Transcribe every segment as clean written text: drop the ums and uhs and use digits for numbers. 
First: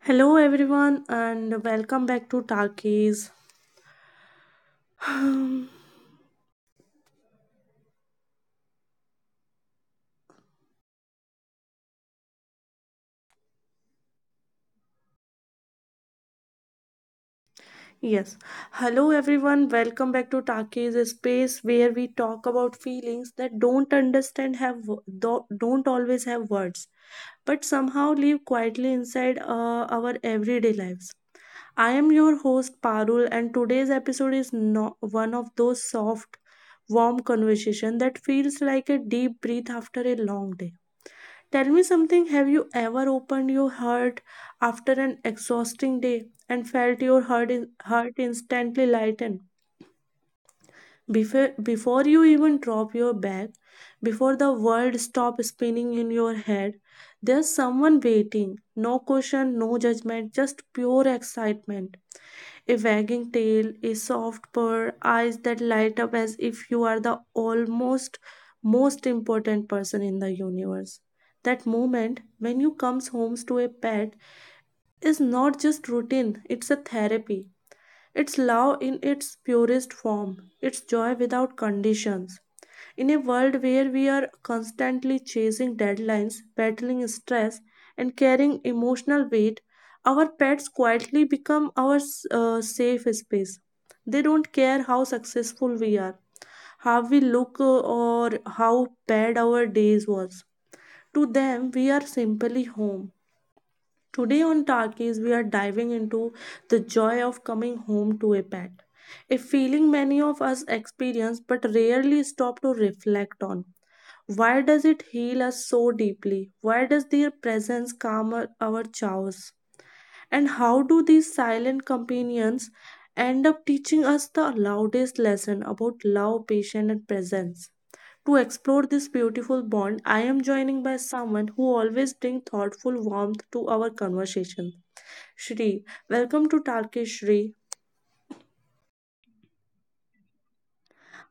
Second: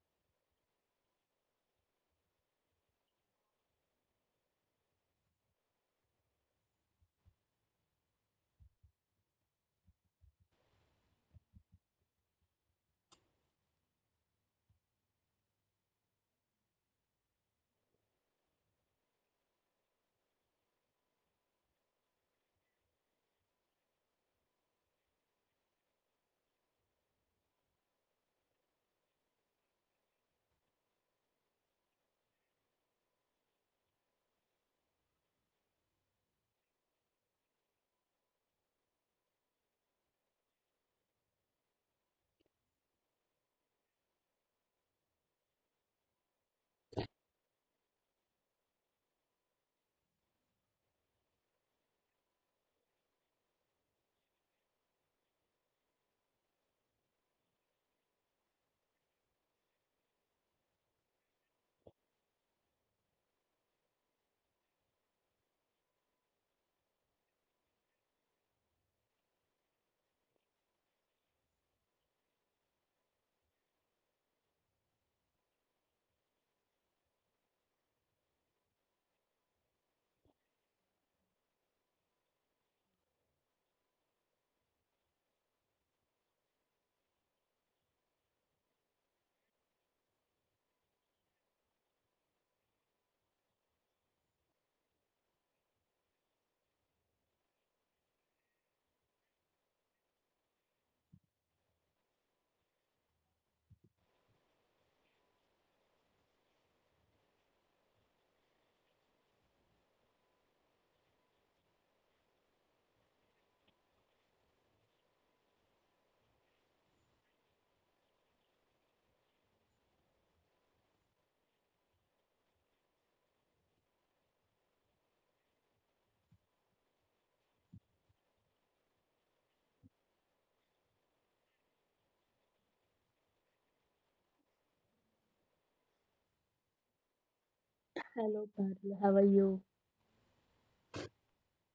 Hello, everyone, and welcome back to Takis. Yes, hello, everyone, welcome back to Takis, a space where we talk about feelings that don't understand have don't always have words, but somehow live quietly inside our everyday lives. I am your host Parul, and today's episode is not one of those soft, warm conversation that feels like a deep breath after a long day. Tell me something, have you ever opened your heart after an exhausting day and felt your heart instantly lighten? Before you even drop your bag, before the world stops spinning in your head, there's someone waiting. No question, no judgment, just pure excitement, a wagging tail, a soft purr, eyes that light up as if you are the almost most important person in the universe. That moment when you comes home to a pet is not just routine, it's a therapy. It's love in its purest form. It's joy without conditions. In a world where we are constantly chasing deadlines, battling stress, and carrying emotional weight, our pets quietly become our safe space. They don't care how successful we are, how we look, or how bad our days was. To them, we are simply home. Today on Talkies, we are diving into the joy of coming home to a pet, a feeling many of us experience but rarely stop to reflect on. Why does it heal us so deeply? Why does their presence calm our chaos? And how do these silent companions end up teaching us the loudest lesson about love, patience, and presence? To explore this beautiful bond, I am joining by someone who always brings thoughtful warmth to our conversation. Shri, welcome to Turkish Shri. Hello, Parul. How are you?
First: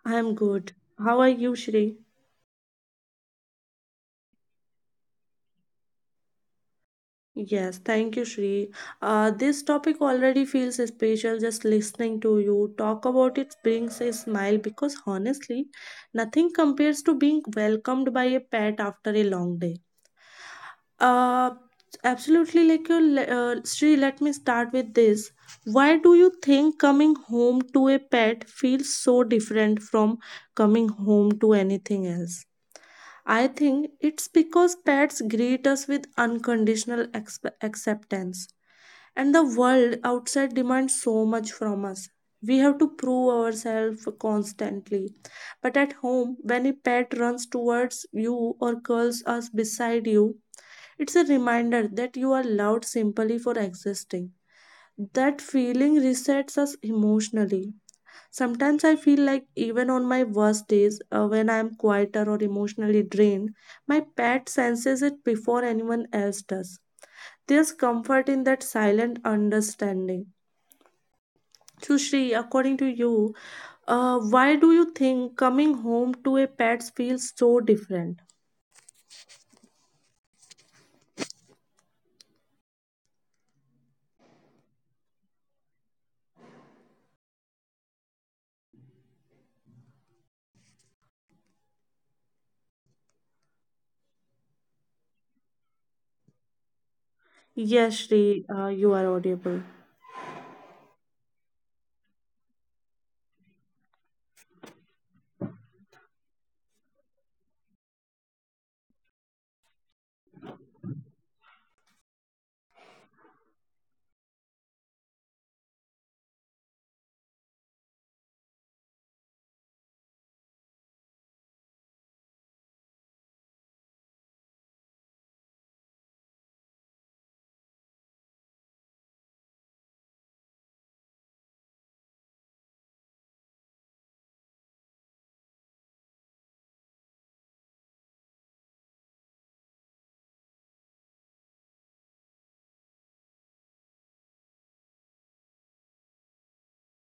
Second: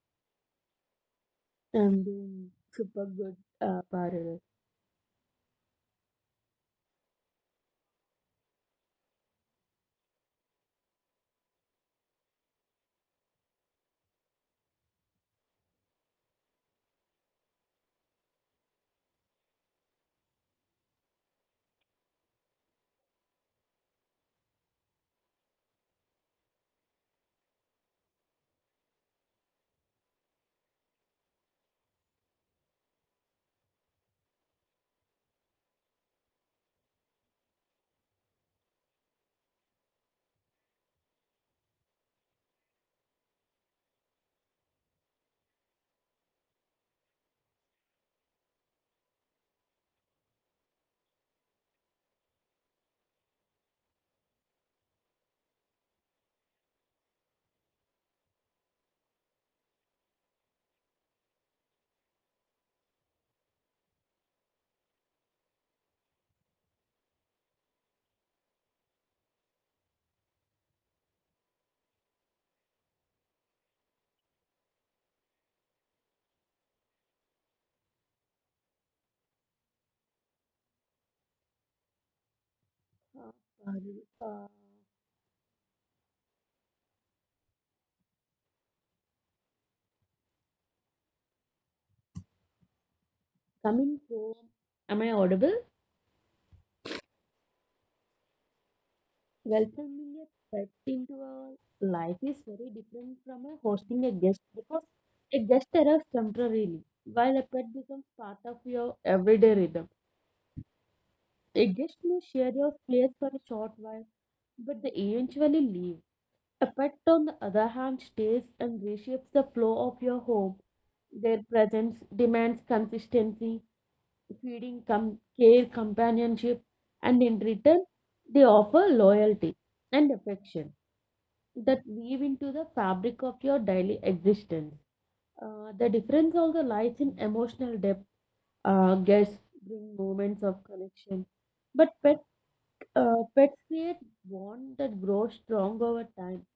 I am good. How are you, Shri? I'm doing super good, Parul. Yes, thank you, Shri. This topic already feels special just listening to you talk about it brings a smile because honestly, nothing compares to being welcomed by a pet after a long day. Uh, Absolutely, Shri. Let me start with this. Why do you think coming home to a pet feels so different from coming home to anything else? I think it's because pets greet us with unconditional acceptance and the world outside demands so much from us. We have to prove ourselves constantly. But at home, when a pet runs towards you or curls us beside you, it's a reminder that you are loved simply for existing. That feeling resets us emotionally. Sometimes I feel like even on my worst days, when I am quieter or emotionally drained, my pet senses it before anyone else does. There's comfort in that silent understanding. Sushri, according to you, why do you think coming home to a pet feels so different? Uh, Parul, uh, coming home, am I audible? Yes, Shri, you are audible. Welcoming a pet into our life is very different from a hosting a guest because a guest arrives temporarily, while a pet becomes part of your everyday rhythm. A guest may share your place for a short while, but they eventually leave. A pet, on the other hand, stays and reshapes the flow of your home. Their presence demands consistency, feeding, care, companionship, and in return, they offer loyalty and affection that weave into the fabric of your daily existence. The difference also lies in emotional depth. Guests bring moments of connection, but pets create bond that grows strong over time,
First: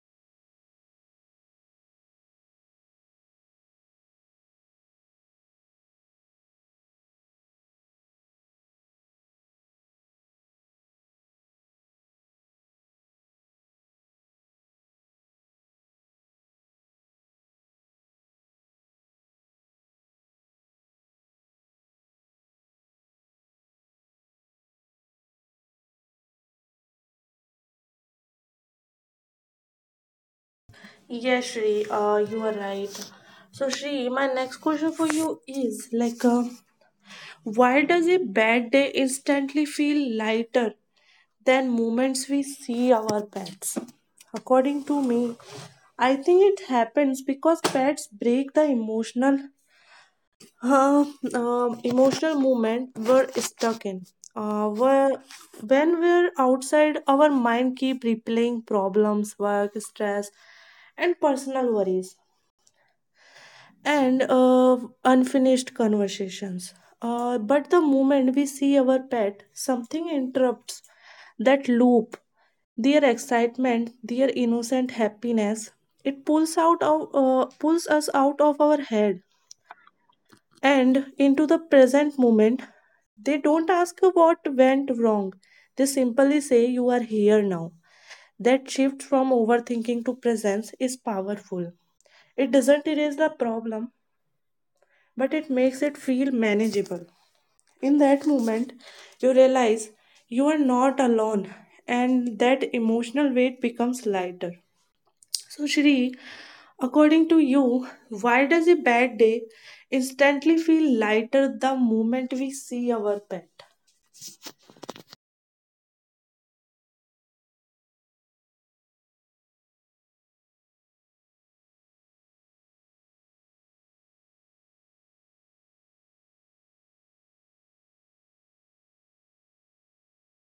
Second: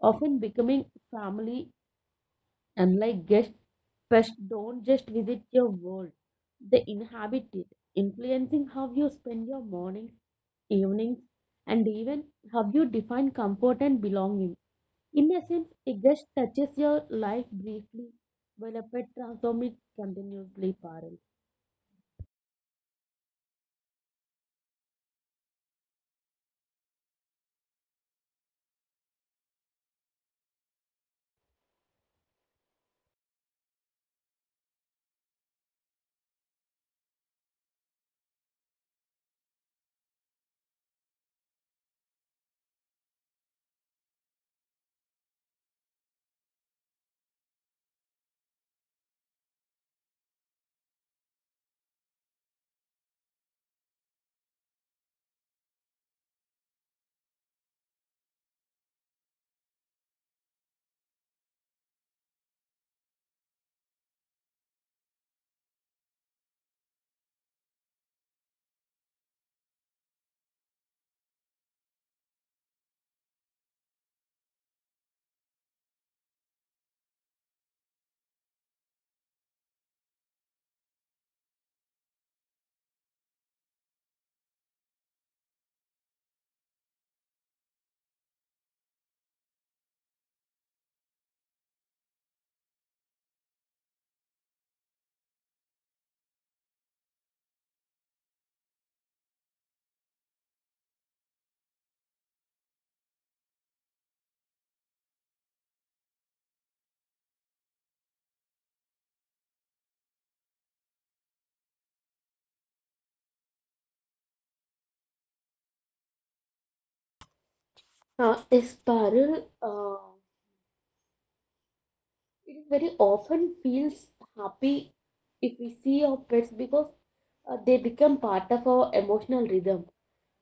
often becoming family. Unlike guests, pests don't just visit your world, they inhabit it, influencing how you spend your mornings, evenings, and even how you define comfort and belonging. In essence, a guest touches your life briefly, while a pet transforms it continuously. Parallel Yes, Shri, you are right. So, Shri, my next question for you is why does a bad day instantly feel lighter than moments we see our pets? According to me, I think it happens because pets break the emotional uh, emotional movement were stuck in. Uh, were, when we're outside, our mind keep replaying problems, work, stress, and personal worries, and unfinished conversations. But the moment we see our pet, something interrupts that loop. Their excitement, their innocent happiness, it pulls us out of our head and into the present moment. They don't ask what went wrong. They simply say, you are here now. That shift from overthinking to presence is powerful. It doesn't erase the problem, but it makes it feel manageable. In that moment, you realize you are not alone, and that emotional weight becomes lighter. So, Shri, according to you, why does a bad day instantly feel lighter the moment we see our pet? This parallel It very often feels happy if we see our pets because they become part of our emotional rhythm.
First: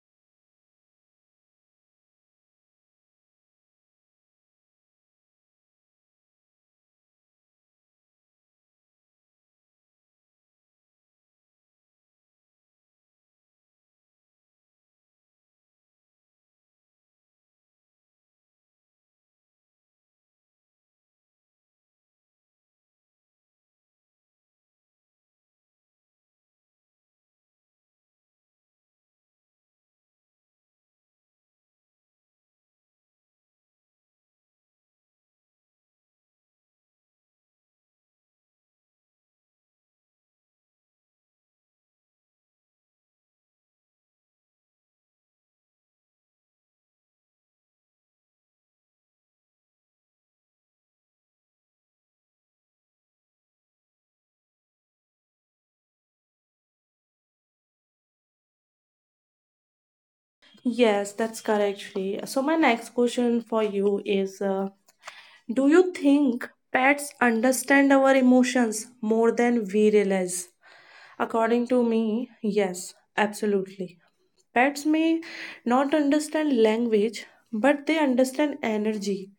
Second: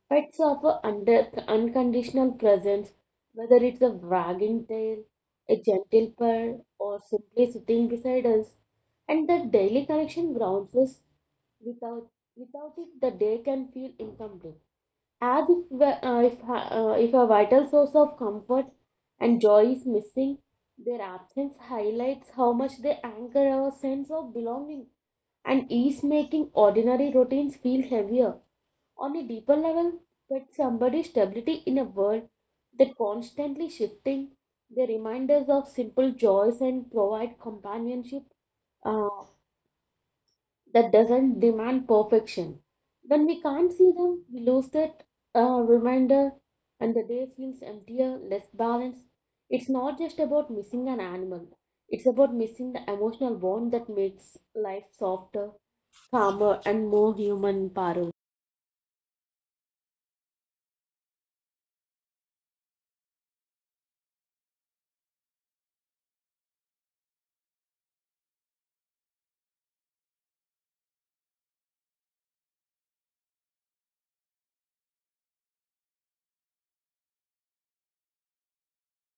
Pets offer under unconditional presence, whether it's a wagging tail, a gentle purr, or simply sitting beside us. And that daily connection grounds us. Without without it, the day can feel incomplete. As if we- if a vital source of comfort and joy is missing, their absence highlights how much they anchor our sense of belonging and is making ordinary routines feel heavier. On a deeper level, that somebody's stability in a world that constantly shifting, they remind us of simple joys and provide companionship uh, that doesn't demand perfection. When we can't see them, we lose that reminder, and the day feels emptier, less balanced. It's not just about missing an animal, it's about missing the emotional bond that makes life softer, calmer, and more human, Parul. Yes, that's correct, Shri. So, my next question for you is, do you think pets understand our emotions more than we realize? According to me, yes, absolutely. Pets may not understand language, but they understand energy,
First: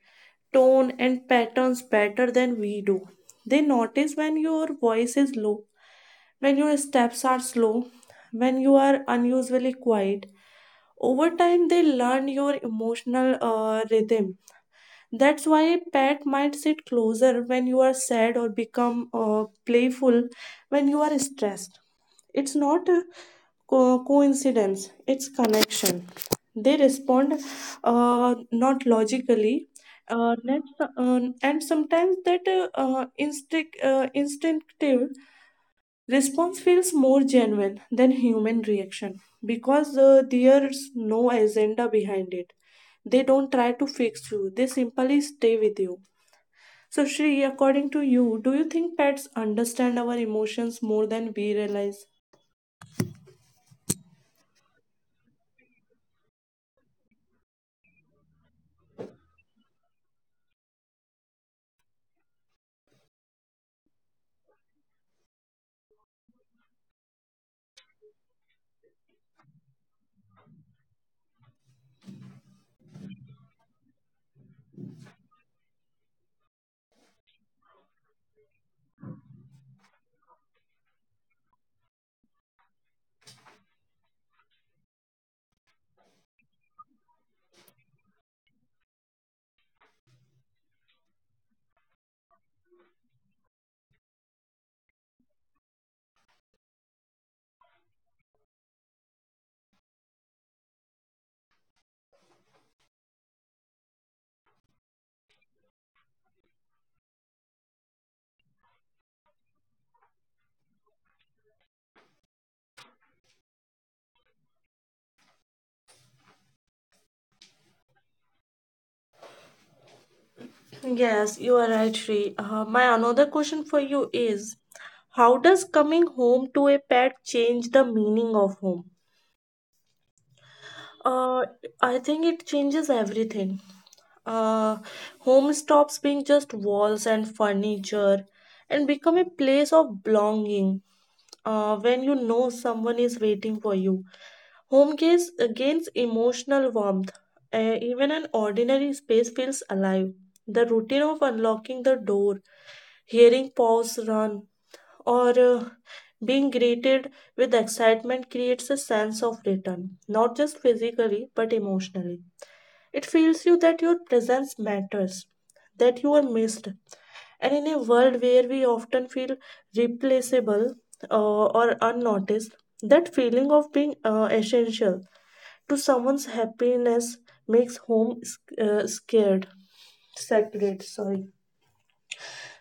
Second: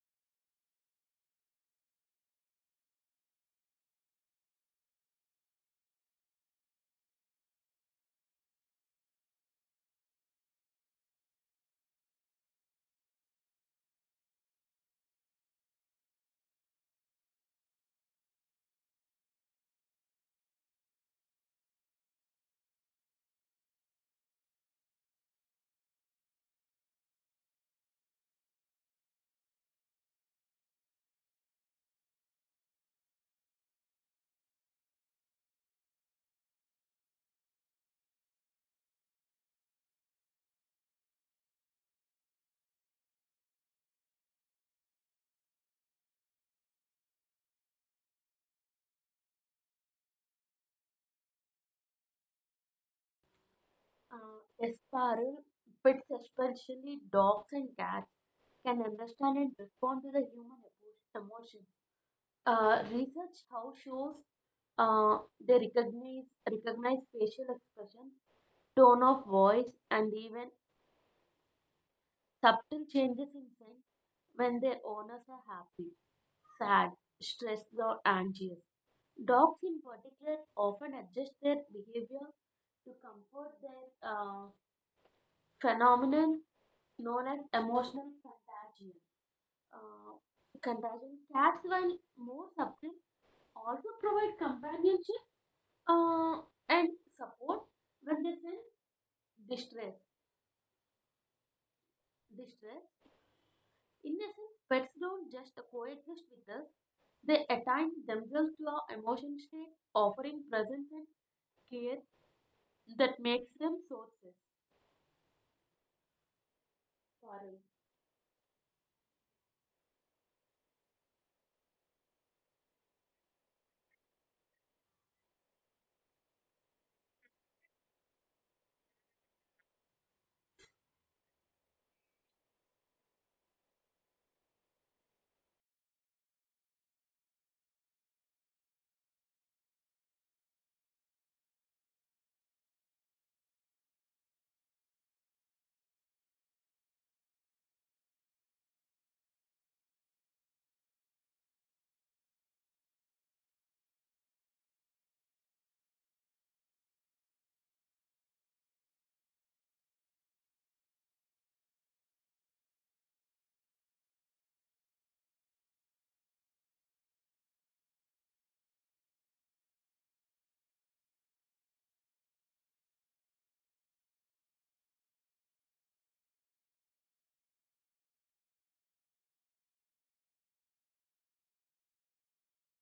tone and patterns better than we do. They notice when your voice is low, when your steps are slow, when you are unusually quiet. Over time, they learn your emotional rhythm. That's why a pet might sit closer when you are sad or become playful when you are stressed. It's not a coincidence, it's connection. They respond not logically. And sometimes that instinctive response feels more genuine than human reaction because there's no agenda behind it. They don't try to fix you, they simply stay with you. So, Shri, according to you, do you think pets understand our emotions more than we realize? Esparil, pets, especially dogs and cats, can understand and respond to the human emotions. Research how shows uh, they recognize facial expressions, tone of voice, and even subtle changes in scent when their owners are happy, sad, stressed, or anxious. Dogs, in particular, often adjust their behavior to comfort their phenomenon known as emotional contagion. Uh, Cats, while more subtle, also provide companionship uh, and support when they sense distress. Distress. In essence, pets don't just coexist with us; they attach themselves to our emotion state, offering presence and care that makes them sources. Parul. Yes, you are right, Shri. My another question for you is, how does coming home to a pet change the meaning of home? Uh, I think it changes everything. Uh, home stops being just walls and furniture and become a place of belonging. When you know someone is waiting for you, home gains emotional warmth. Even an ordinary space feels alive. The routine of unlocking the door, hearing paws run, or being greeted with excitement creates a sense of return, not just physically but emotionally. It feels you that your presence matters, that you are missed. And in a world where we often feel replaceable or unnoticed, that feeling of being essential to someone's happiness makes home scared. Sacred, sorry.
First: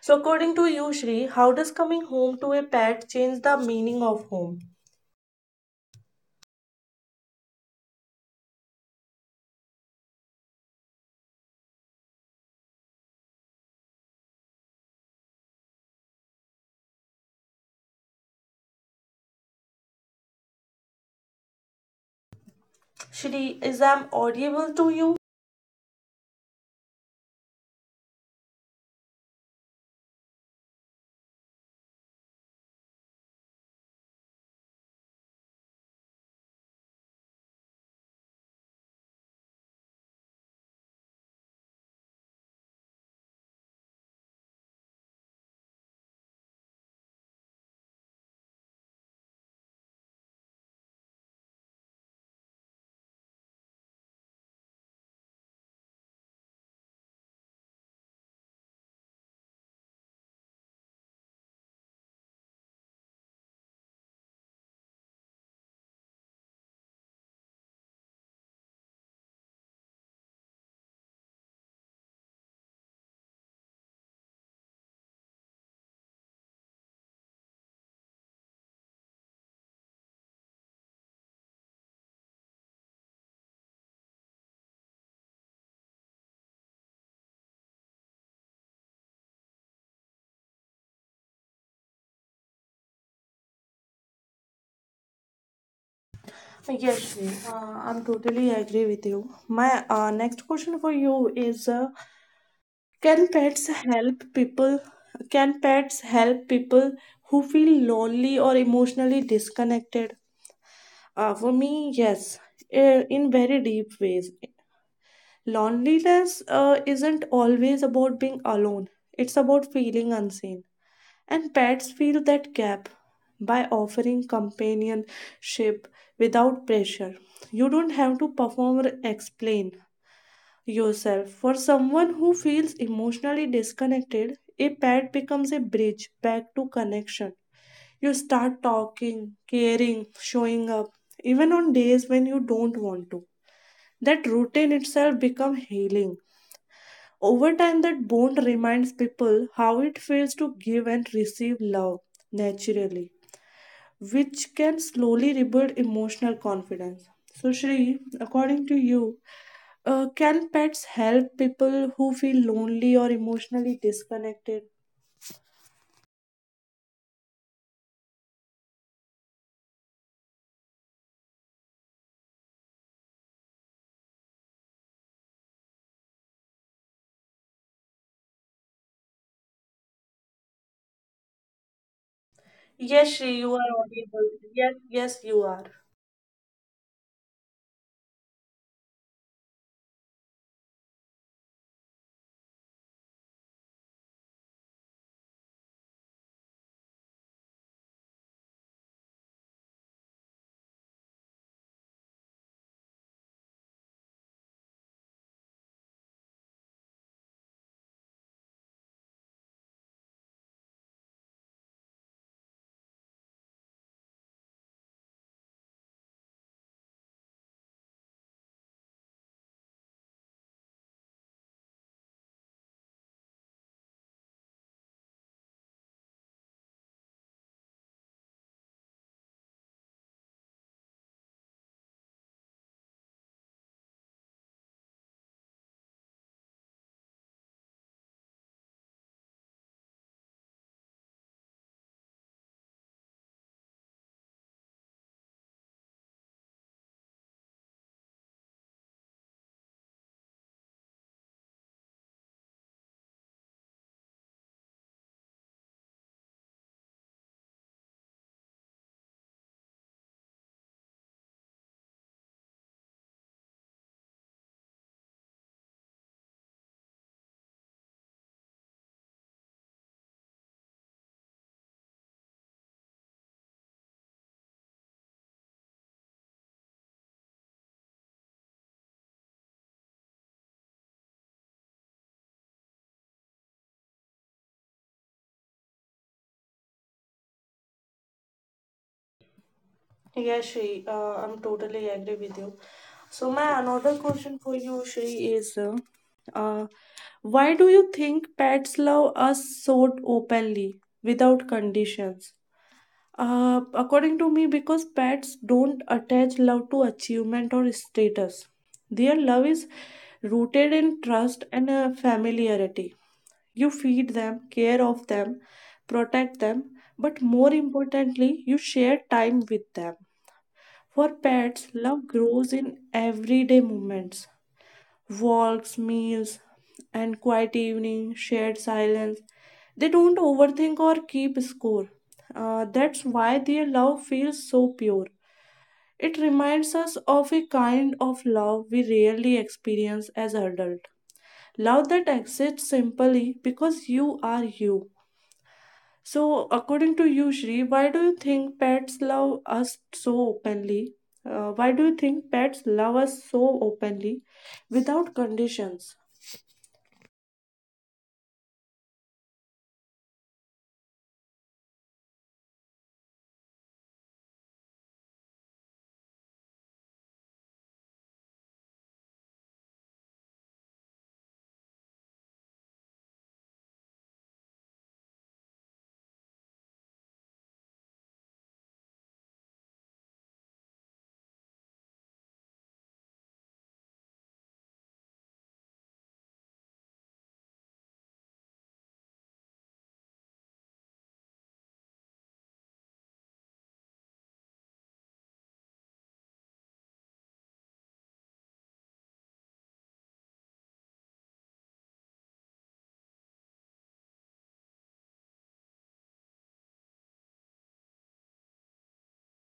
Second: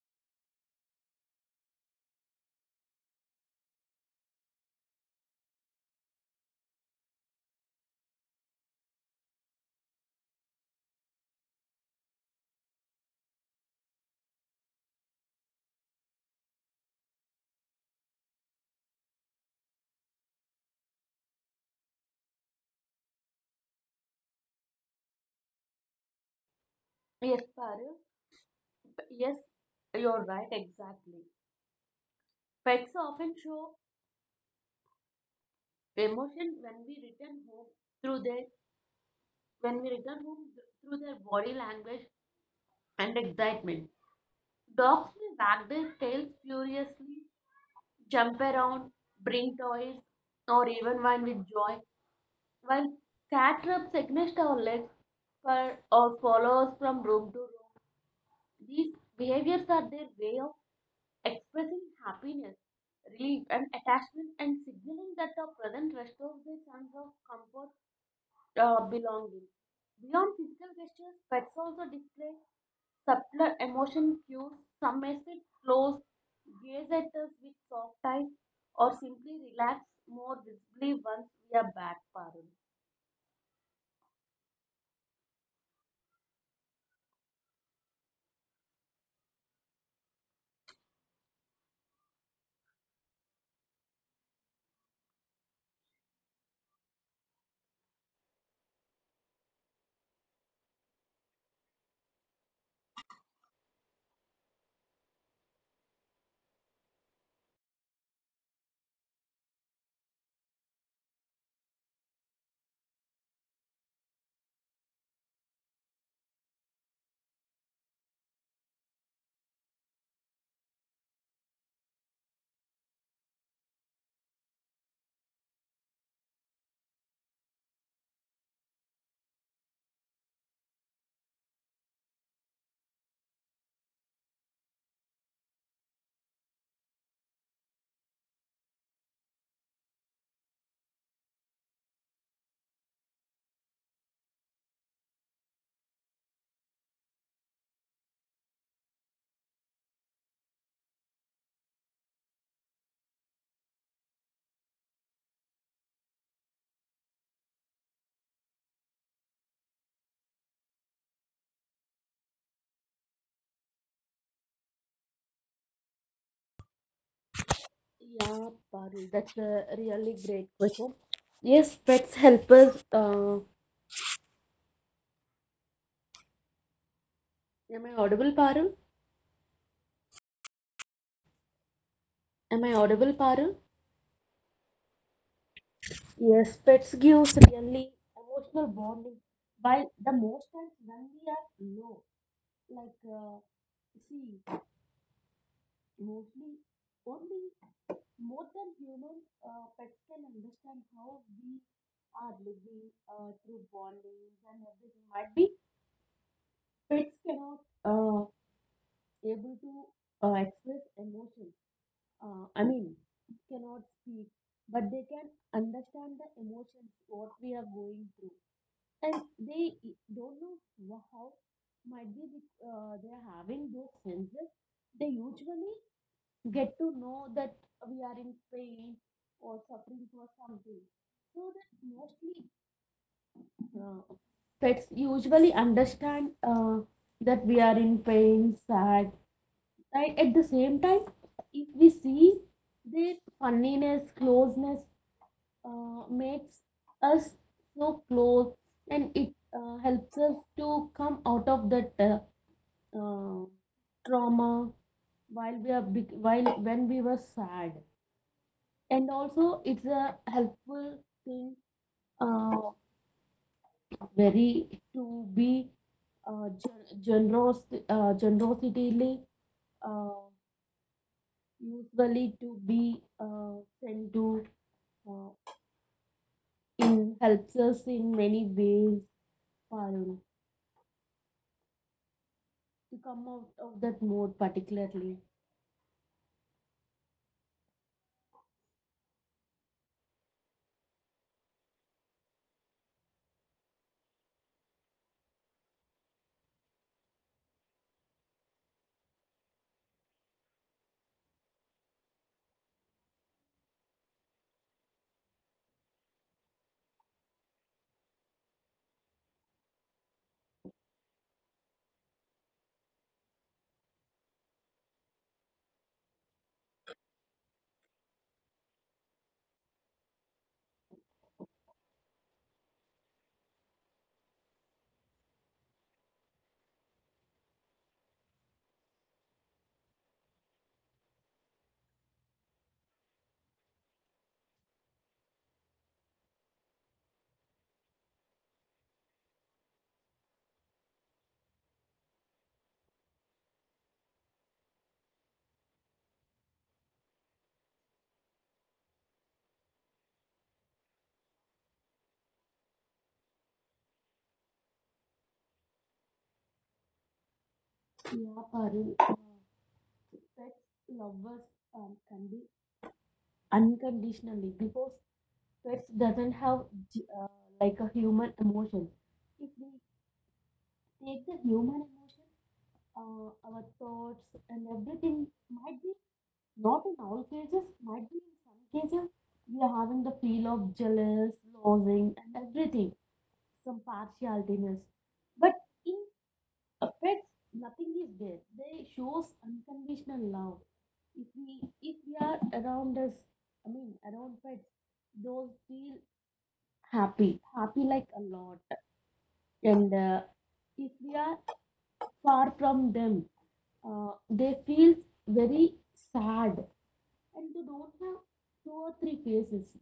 So, according to you, Shri, how does coming home to a pet change the meaning of home? Shri, is I'm audible to you? Yes, Parul. Yes, you're right. Exactly. Pets often show the emotion when we return home through their when we return home th- through their body language and excitement. Dogs may wag their tails furiously, jump around, bring toys, or even whine with joy, while cat rubs against our legs for, or follows from room to room. These behaviors are their way of expressing happiness, relief, and attachment, and signaling that our present restores their sense of comfort belonging. Beyond physical gestures, pets also display subtler emotion cues. Some may sit close, gaze at us with soft eyes, or simply relax more visibly once we are back, Parul. Yes, Shri, I'm totally agree with you. My next question for you is: can pets help people? Can pets help people who feel lonely or emotionally disconnected? For me, yes, in very deep ways. Loneliness isn't always about being alone. It's about feeling unseen, and pets fill that gap by offering companionship without pressure. You don't have to perform or explain yourself. For someone who feels emotionally disconnected, a pet becomes a bridge back to connection. You start talking, caring, showing up, even on days when you don't want to. That routine itself becomes healing. Over time, that bond reminds people how it feels to give and receive love naturally, which can slowly rebuild emotional confidence. So, Shri, according to you, can pets help people who feel lonely or emotionally disconnected? Yeah, Parul, that's a really great question. Yes, pets help us. Am I audible, Parul? Am I audible, Yes, Shri, Parul? you are audible. Yes, yes, you are. Yes, pets gives really emotional bonding. While the most times when we are low, like see, mostly only more than human, pets can understand how we are living through bondings, and everything might be pets cannot able to express emotions. I mean, cannot speak, but they can understand the emotions what we are going through. And they e, don't know wha- how might be the, They are having those senses. They usually get to know that we are in pain or suffering for something. So that mostly, uh, pets usually understand that we are in pain, sad. Right? At the same time, if we see their funniness, closeness makes us so close, and it helps us to come out of that uh, trauma. While we are big, while when we were sad. And also it's a helpful thing, uh, very to be gen- generous generosity, uh, usually to be sent to, uh, in helps us in many ways, Parul, to come out of that mode particularly. Yeah, Shri, I'm totally agree with you. So my another question for you, Shri, is uh, why do you think pets love us so openly without conditions? According to me, because pets don't attach love to achievement or status. Their love is rooted in trust and familiarity. You feed them, care of them, protect them, but more importantly, you share time with them. For pets, love grows in everyday moments, walks, meals, and quiet evening, shared silence. They don't overthink or keep score. That's why their love feels so pure. It reminds us of a kind of love we rarely experience as adults. Love that exists simply because you are you. So, according to you, Shri, why do you think pets love us so openly? Why do you think pets love us so openly without conditions? Yeah, Parul, pets love us, can be unconditionally, because pets doesn't have j- uh, like a human emotion. If we take the human emotions, our thoughts, and everything might be, not in all cases, might be in some cases we are having the feel of jealous, losing, and everything, some partialitiness. But in pets, nothing is there. They shows unconditional love. If we are around us, I mean around pets, those feel happy, happy like a lot, and if we are far from them, they feel very sad, and they don't have two or three faces.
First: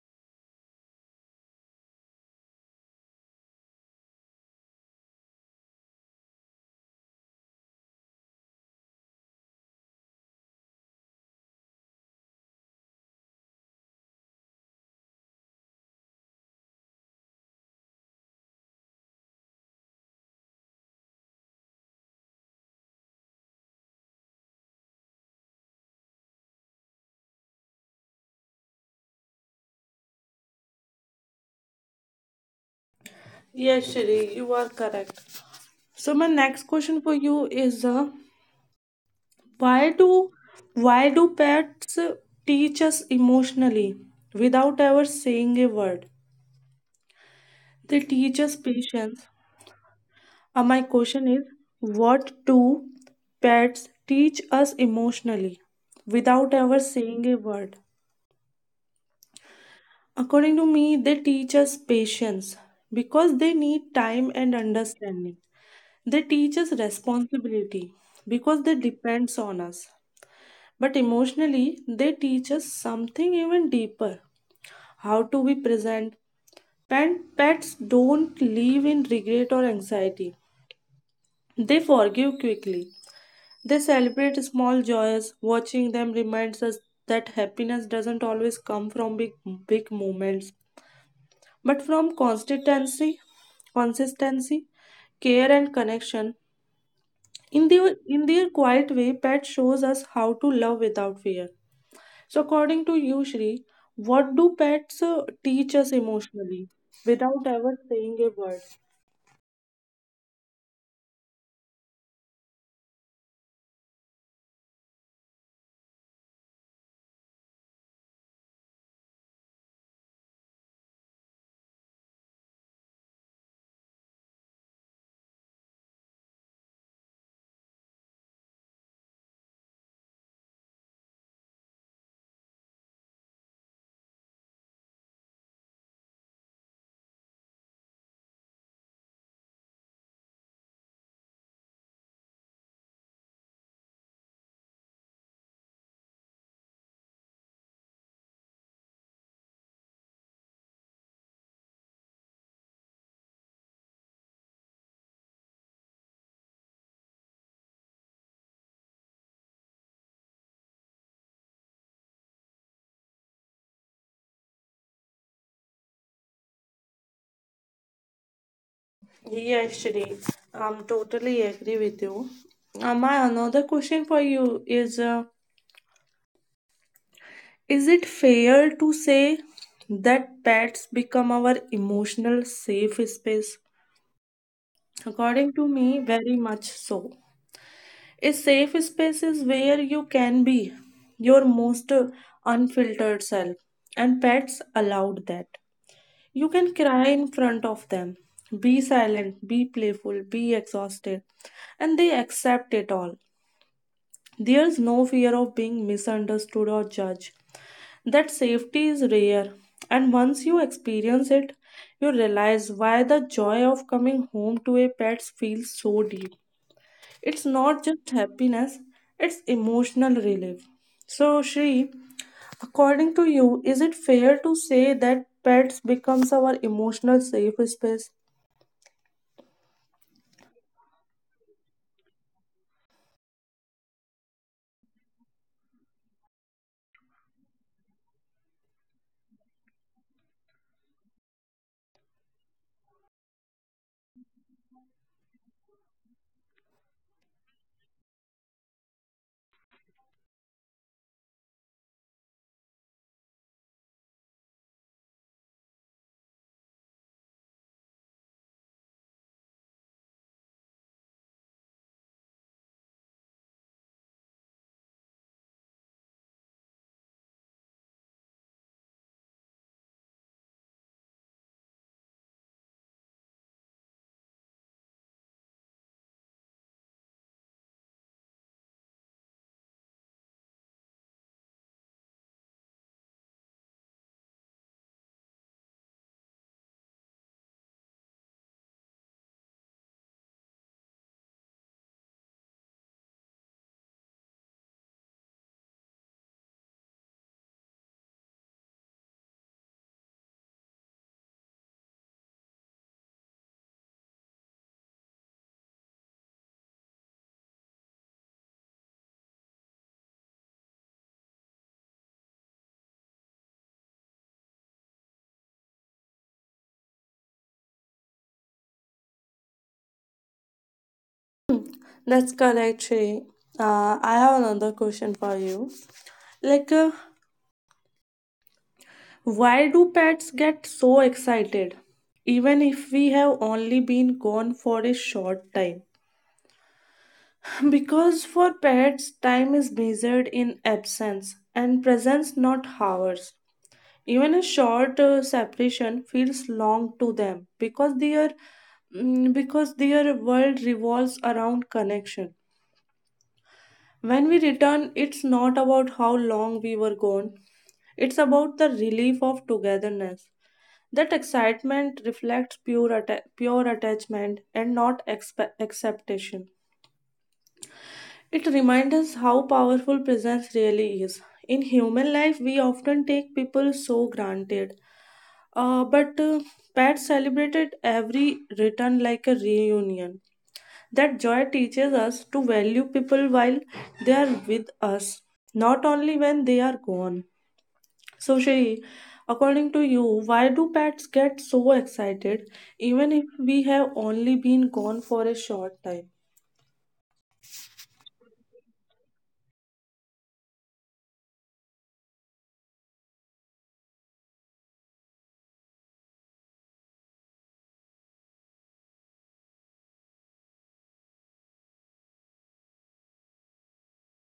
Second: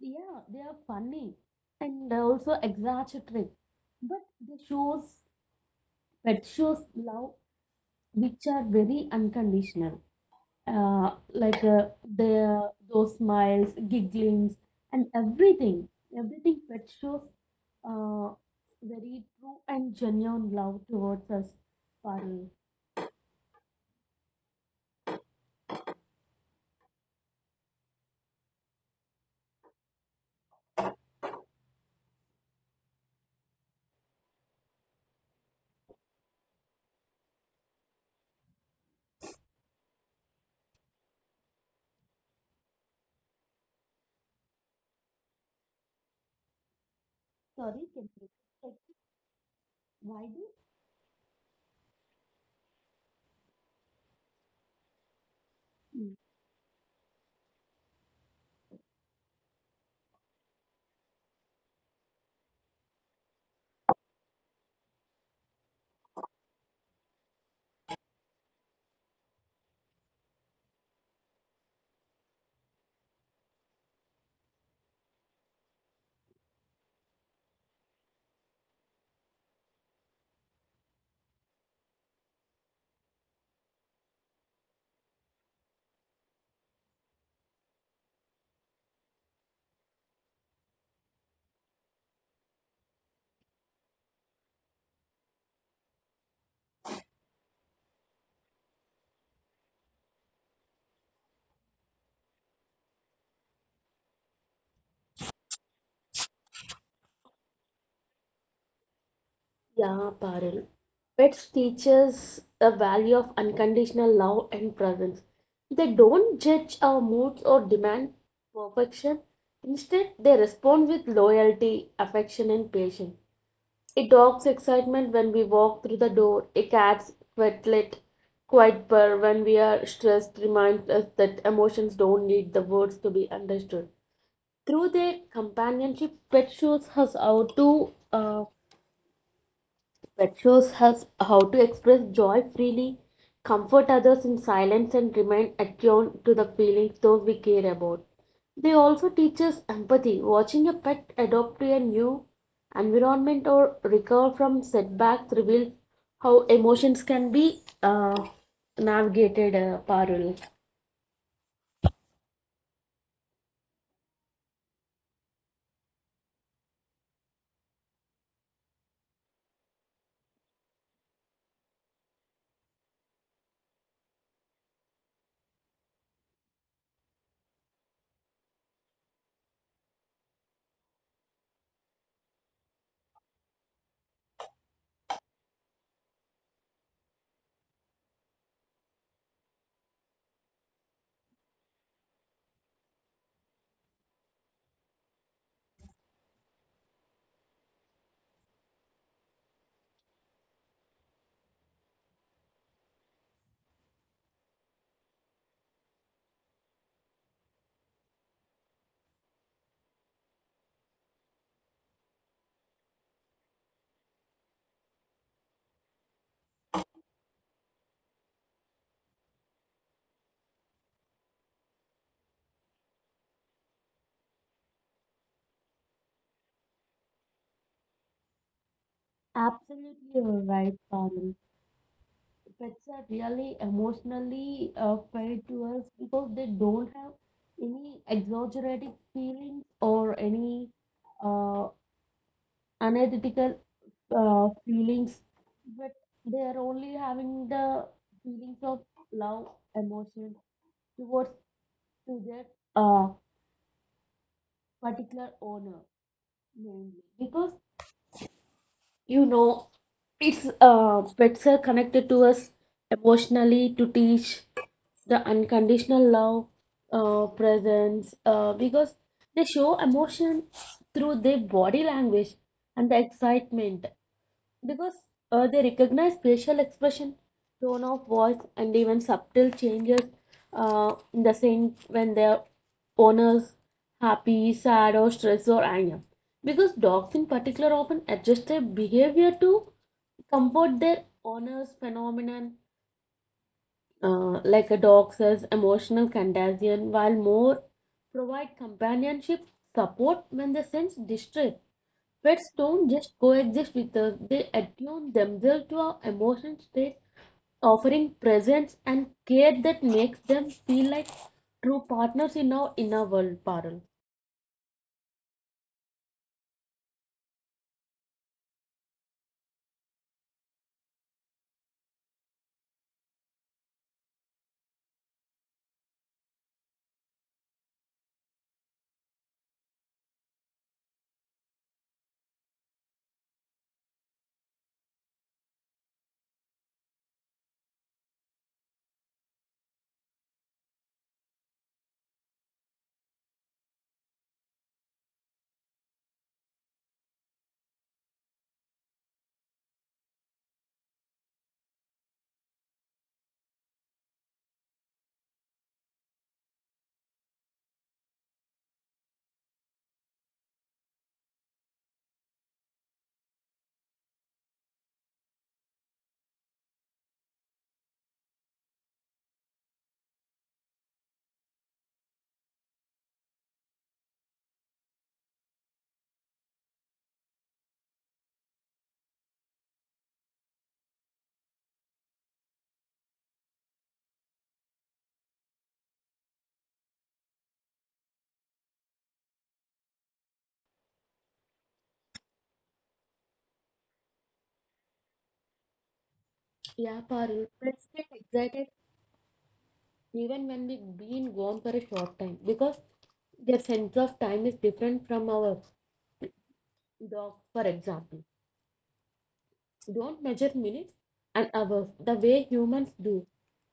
Yeah, they are funny and also exaggerated, but they shows pet shows love which are very unconditional. Their those smiles, gigglings, and everything, everything pet shows uh, very true and genuine love towards us. Parul. Yes, Shri, you are correct. So, my next question for you is, why do why do pets teach us emotionally without ever saying a word? Sorry, They can you teach us like patience. why My question is, what do pets teach us emotionally do without ever saying a word? According to me, they teach us patience because they need time and understanding. They teach us responsibility because they depends on us. But emotionally, they teach us something even deeper, how to be present. Pets don't live in regret or anxiety, they forgive quickly. They celebrate small joys. Watching them reminds us that happiness doesn't always come from big moments, but from consistency, care and connection. In their quiet way, pet shows us how to love without fear. So according to you, Shri, what do pets teach us emotionally without ever saying a word? Yeah, Parul. Pets teach us the value of unconditional love and presence. They don't judge our moods or demand perfection. Instead, they respond with loyalty, affection, and patience. A dog's excitement when we walk through the door, a quiet purr when we are stressed, reminds us that emotions don't need the words to be understood. Through their companionship, pet shows us how to that shows us how to express joy freely, comfort others in silence, and remain attuned to the feelings those we care about. They also teach us empathy. Watching a pet adopt to a new environment or recover from setbacks reveals how emotions can be navigated, Parul. Yes, Shri, I'm totally agree with you. My another question for you is. Is it fair to say that pets become our emotional safe space? According to me, very much so. A safe space is where you can be your most unfiltered self, and pets allowed that. You can cry in front of them, be silent, be playful, be exhausted, and they accept it all. There's no fear of being misunderstood or judged. That safety is rare, and once you experience it, you realize why the joy of coming home to a pet feels so deep. It's not just happiness, it's emotional relief. So, Shri, according to you, is it fair to say that pets becomes our emotional safe space? Absolutely, you're right, Parul. Pets are really emotionally fed to us because they don't have any exaggerated feelings or any uh, unethical feelings, but they are only having the feelings of love, emotion towards to their uh, particular owner, mainly because, you know, it's pets are connected to us emotionally to teach the unconditional love, presence, because they show emotion through their body language and the excitement, because they recognize facial expression, tone of voice, and even subtle changes in the scent when their owners happy, sad, or stressed, or anger. Because dogs in particular often adjust their behavior to comfort their owners. Phenomenon, like a dog says, emotional contagion, while more provide companionship support when they sense distress. Pets don't just coexist with us, they attune themselves to our emotional states, offering presence and care that makes them feel like true partners in our inner world, Parul. That's correct, Shri. I have another question for you. Like, uh, Why do pets get so excited, even if we have only been gone for a short time? Because for pets, time is measured in absence and presence, not hours. Even a short separation feels long to them because their world revolves around connection. When we return, it's not about how long we were gone; it's about the relief of togetherness. That excitement reflects pure attachment and not acceptation. It reminds us how powerful presence really is. In human life, we often take people so granted. But pets celebrated every return like a reunion. That joy teaches us to value people while they are with us, not only when they are gone. So, Sherry, according to you, why do pets get so excited even if we have only been gone for a short time? Yeah, Parul. Pets get excited even when we've been gone for a short time because their sense of time is different from our dog, for example. Don't measure minutes and hours the way humans do.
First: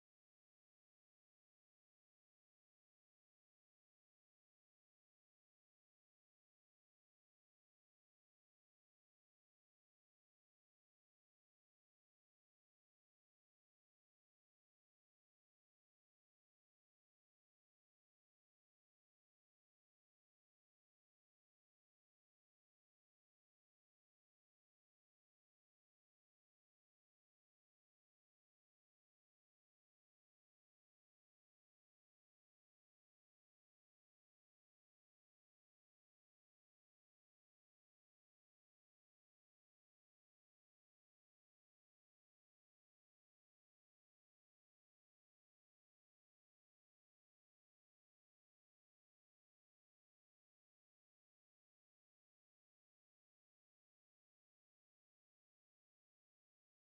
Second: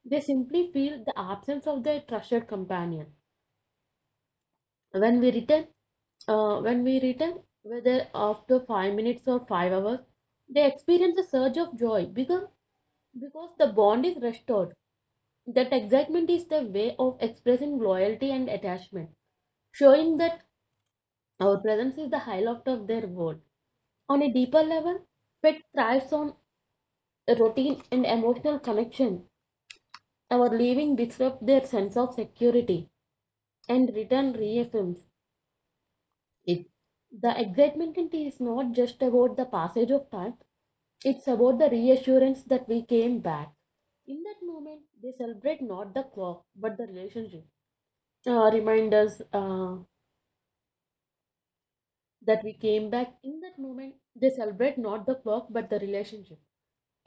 They simply feel the absence of their trusted companion. When we return, when we return, whether after 5 minutes or 5 hours, they experience a surge of joy because the bond is restored. That excitement is the way of expressing loyalty and attachment, showing that our presence is the highlight of their world. On a deeper level, pet thrives on a routine and emotional connection. Our leaving disrupts their sense of security, and return reaffirms it. The excitement is not just about the passage of time. It's about the reassurance that we came back. In that moment, they celebrate not the clock, but the relationship. Remind us that we came back. In that moment, they celebrate not the clock, but the relationship.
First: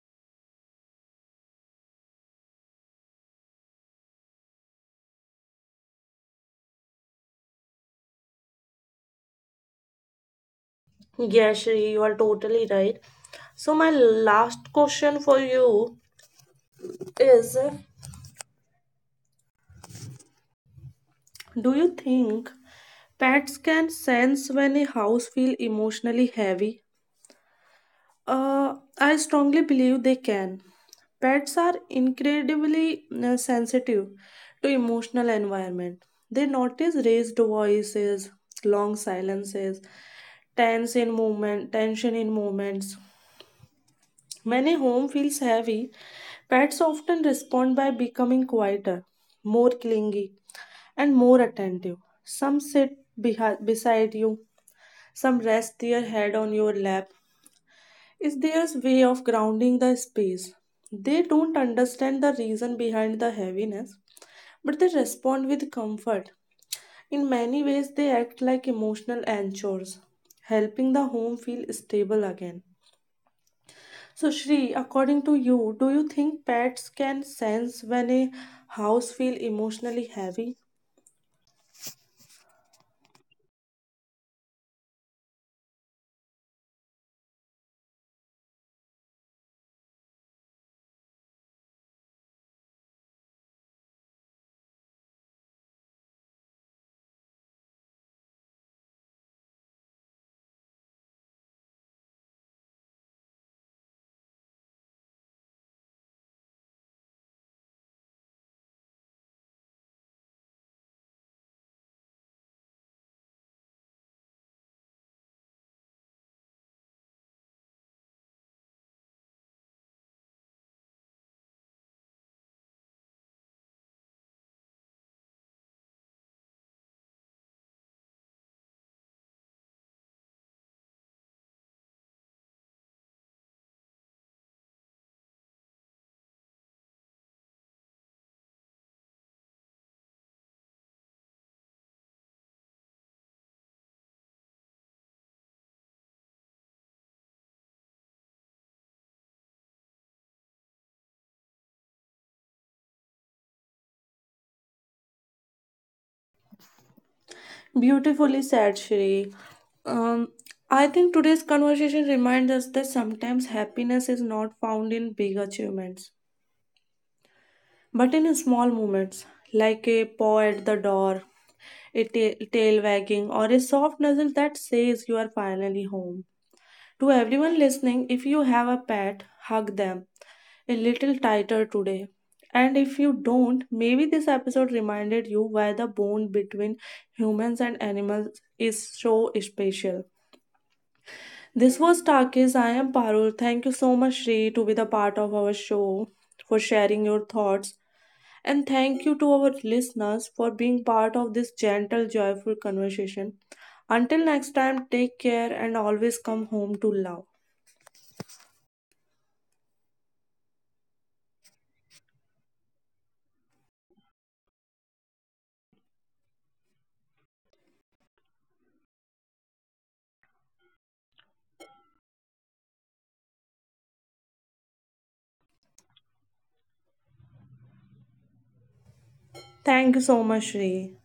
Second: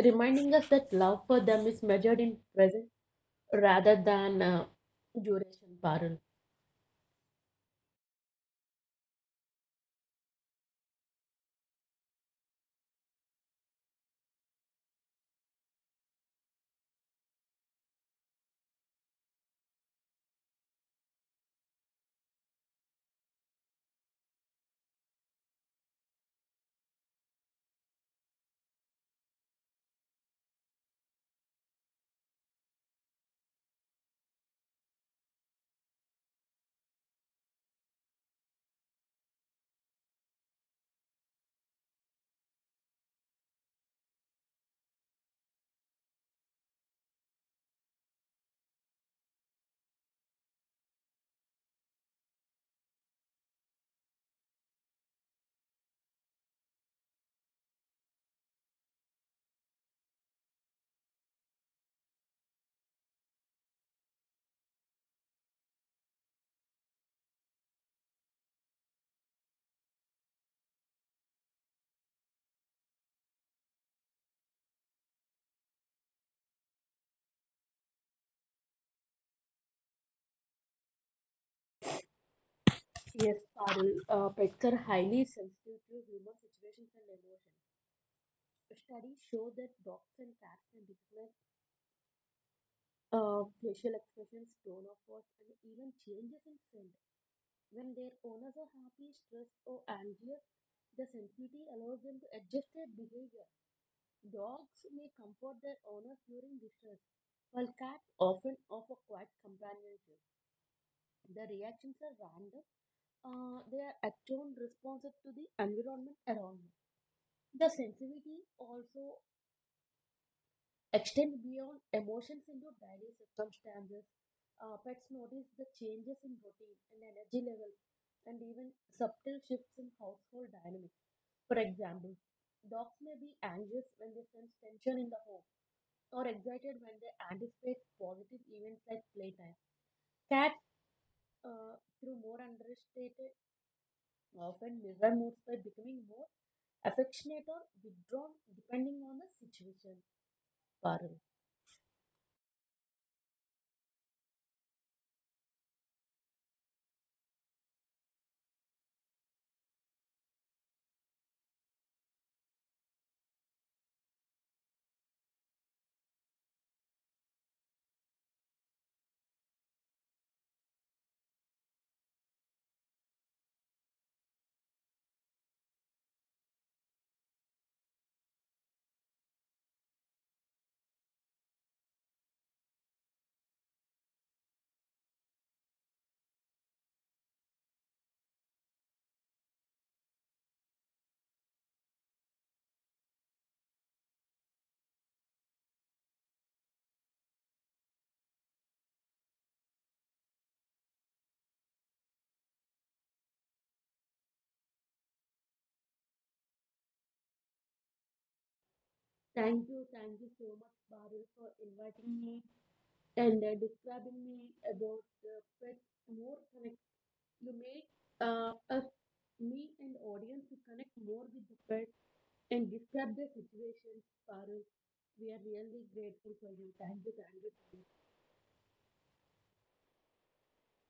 Reminding us that love for them is measured in present rather than duration, Parul. Yeah, Shri, you are totally right. So, my last question for you is, do you think pets can sense when a house feels emotionally heavy? I strongly believe they can. Pets are incredibly sensitive to emotional environment. They notice raised voices, long silences, tense in movement, tension in movements. Many home feels heavy. Pets often respond by becoming quieter, more clingy, and more attentive. Some sit beside you, some rest their head on your lap, is their way of grounding the space. They don't understand the reason behind the heaviness, but they respond with comfort. In many ways, they act like emotional anchors, helping the home feel stable again. So, Shri, according to you, do you think pets can sense when a house feels emotionally heavy? Yes, Parul. Pets are highly sensitive to human situations and emotions. Studies show that dogs and cats can recognize facial expressions, tone of voice, and even changes in scent. When their owners are happy, stressed, or anxious, the sensitivity allows them to adjust their behavior. Dogs may comfort their owners during distress, while cats often offer quiet companionship. The reactions are random. They are attuned responsive to the environment around them. The sensitivity also extend beyond emotions into daily circumstances. Pets notice the changes in routine and energy levels, and even subtle shifts in household dynamics. For example, dogs may be anxious when they sense tension in the home, or excited when they anticipate positive events like playtime. Cats, through more understated, often mirror moods by becoming more affectionate or withdrawn depending on the situation. Parul. Beautifully said, Shri. Um, I think today's conversation reminds us that sometimes happiness is not found in big achievements, but in small moments, like a paw at the door, a tail wagging, or a soft nuzzle that says you are finally home. To everyone listening, if you have a pet, hug them a little tighter today. And if you don't, maybe this episode reminded you why the bond between humans and animals is so special. This was Takis. I am Parul. Thank you so much, Shri, to be the part of our show, for sharing your thoughts, and thank you to our listeners for being part of this gentle, joyful conversation. Until next time, take care and always come home to love. Thank you so much, Baril, for inviting me and describing me about the pets more connect. You made us, me and audience, to connect more with the pets and describe their situations, Baril. We are really grateful for you. Thank you, thank you. Thank you so much, Shree.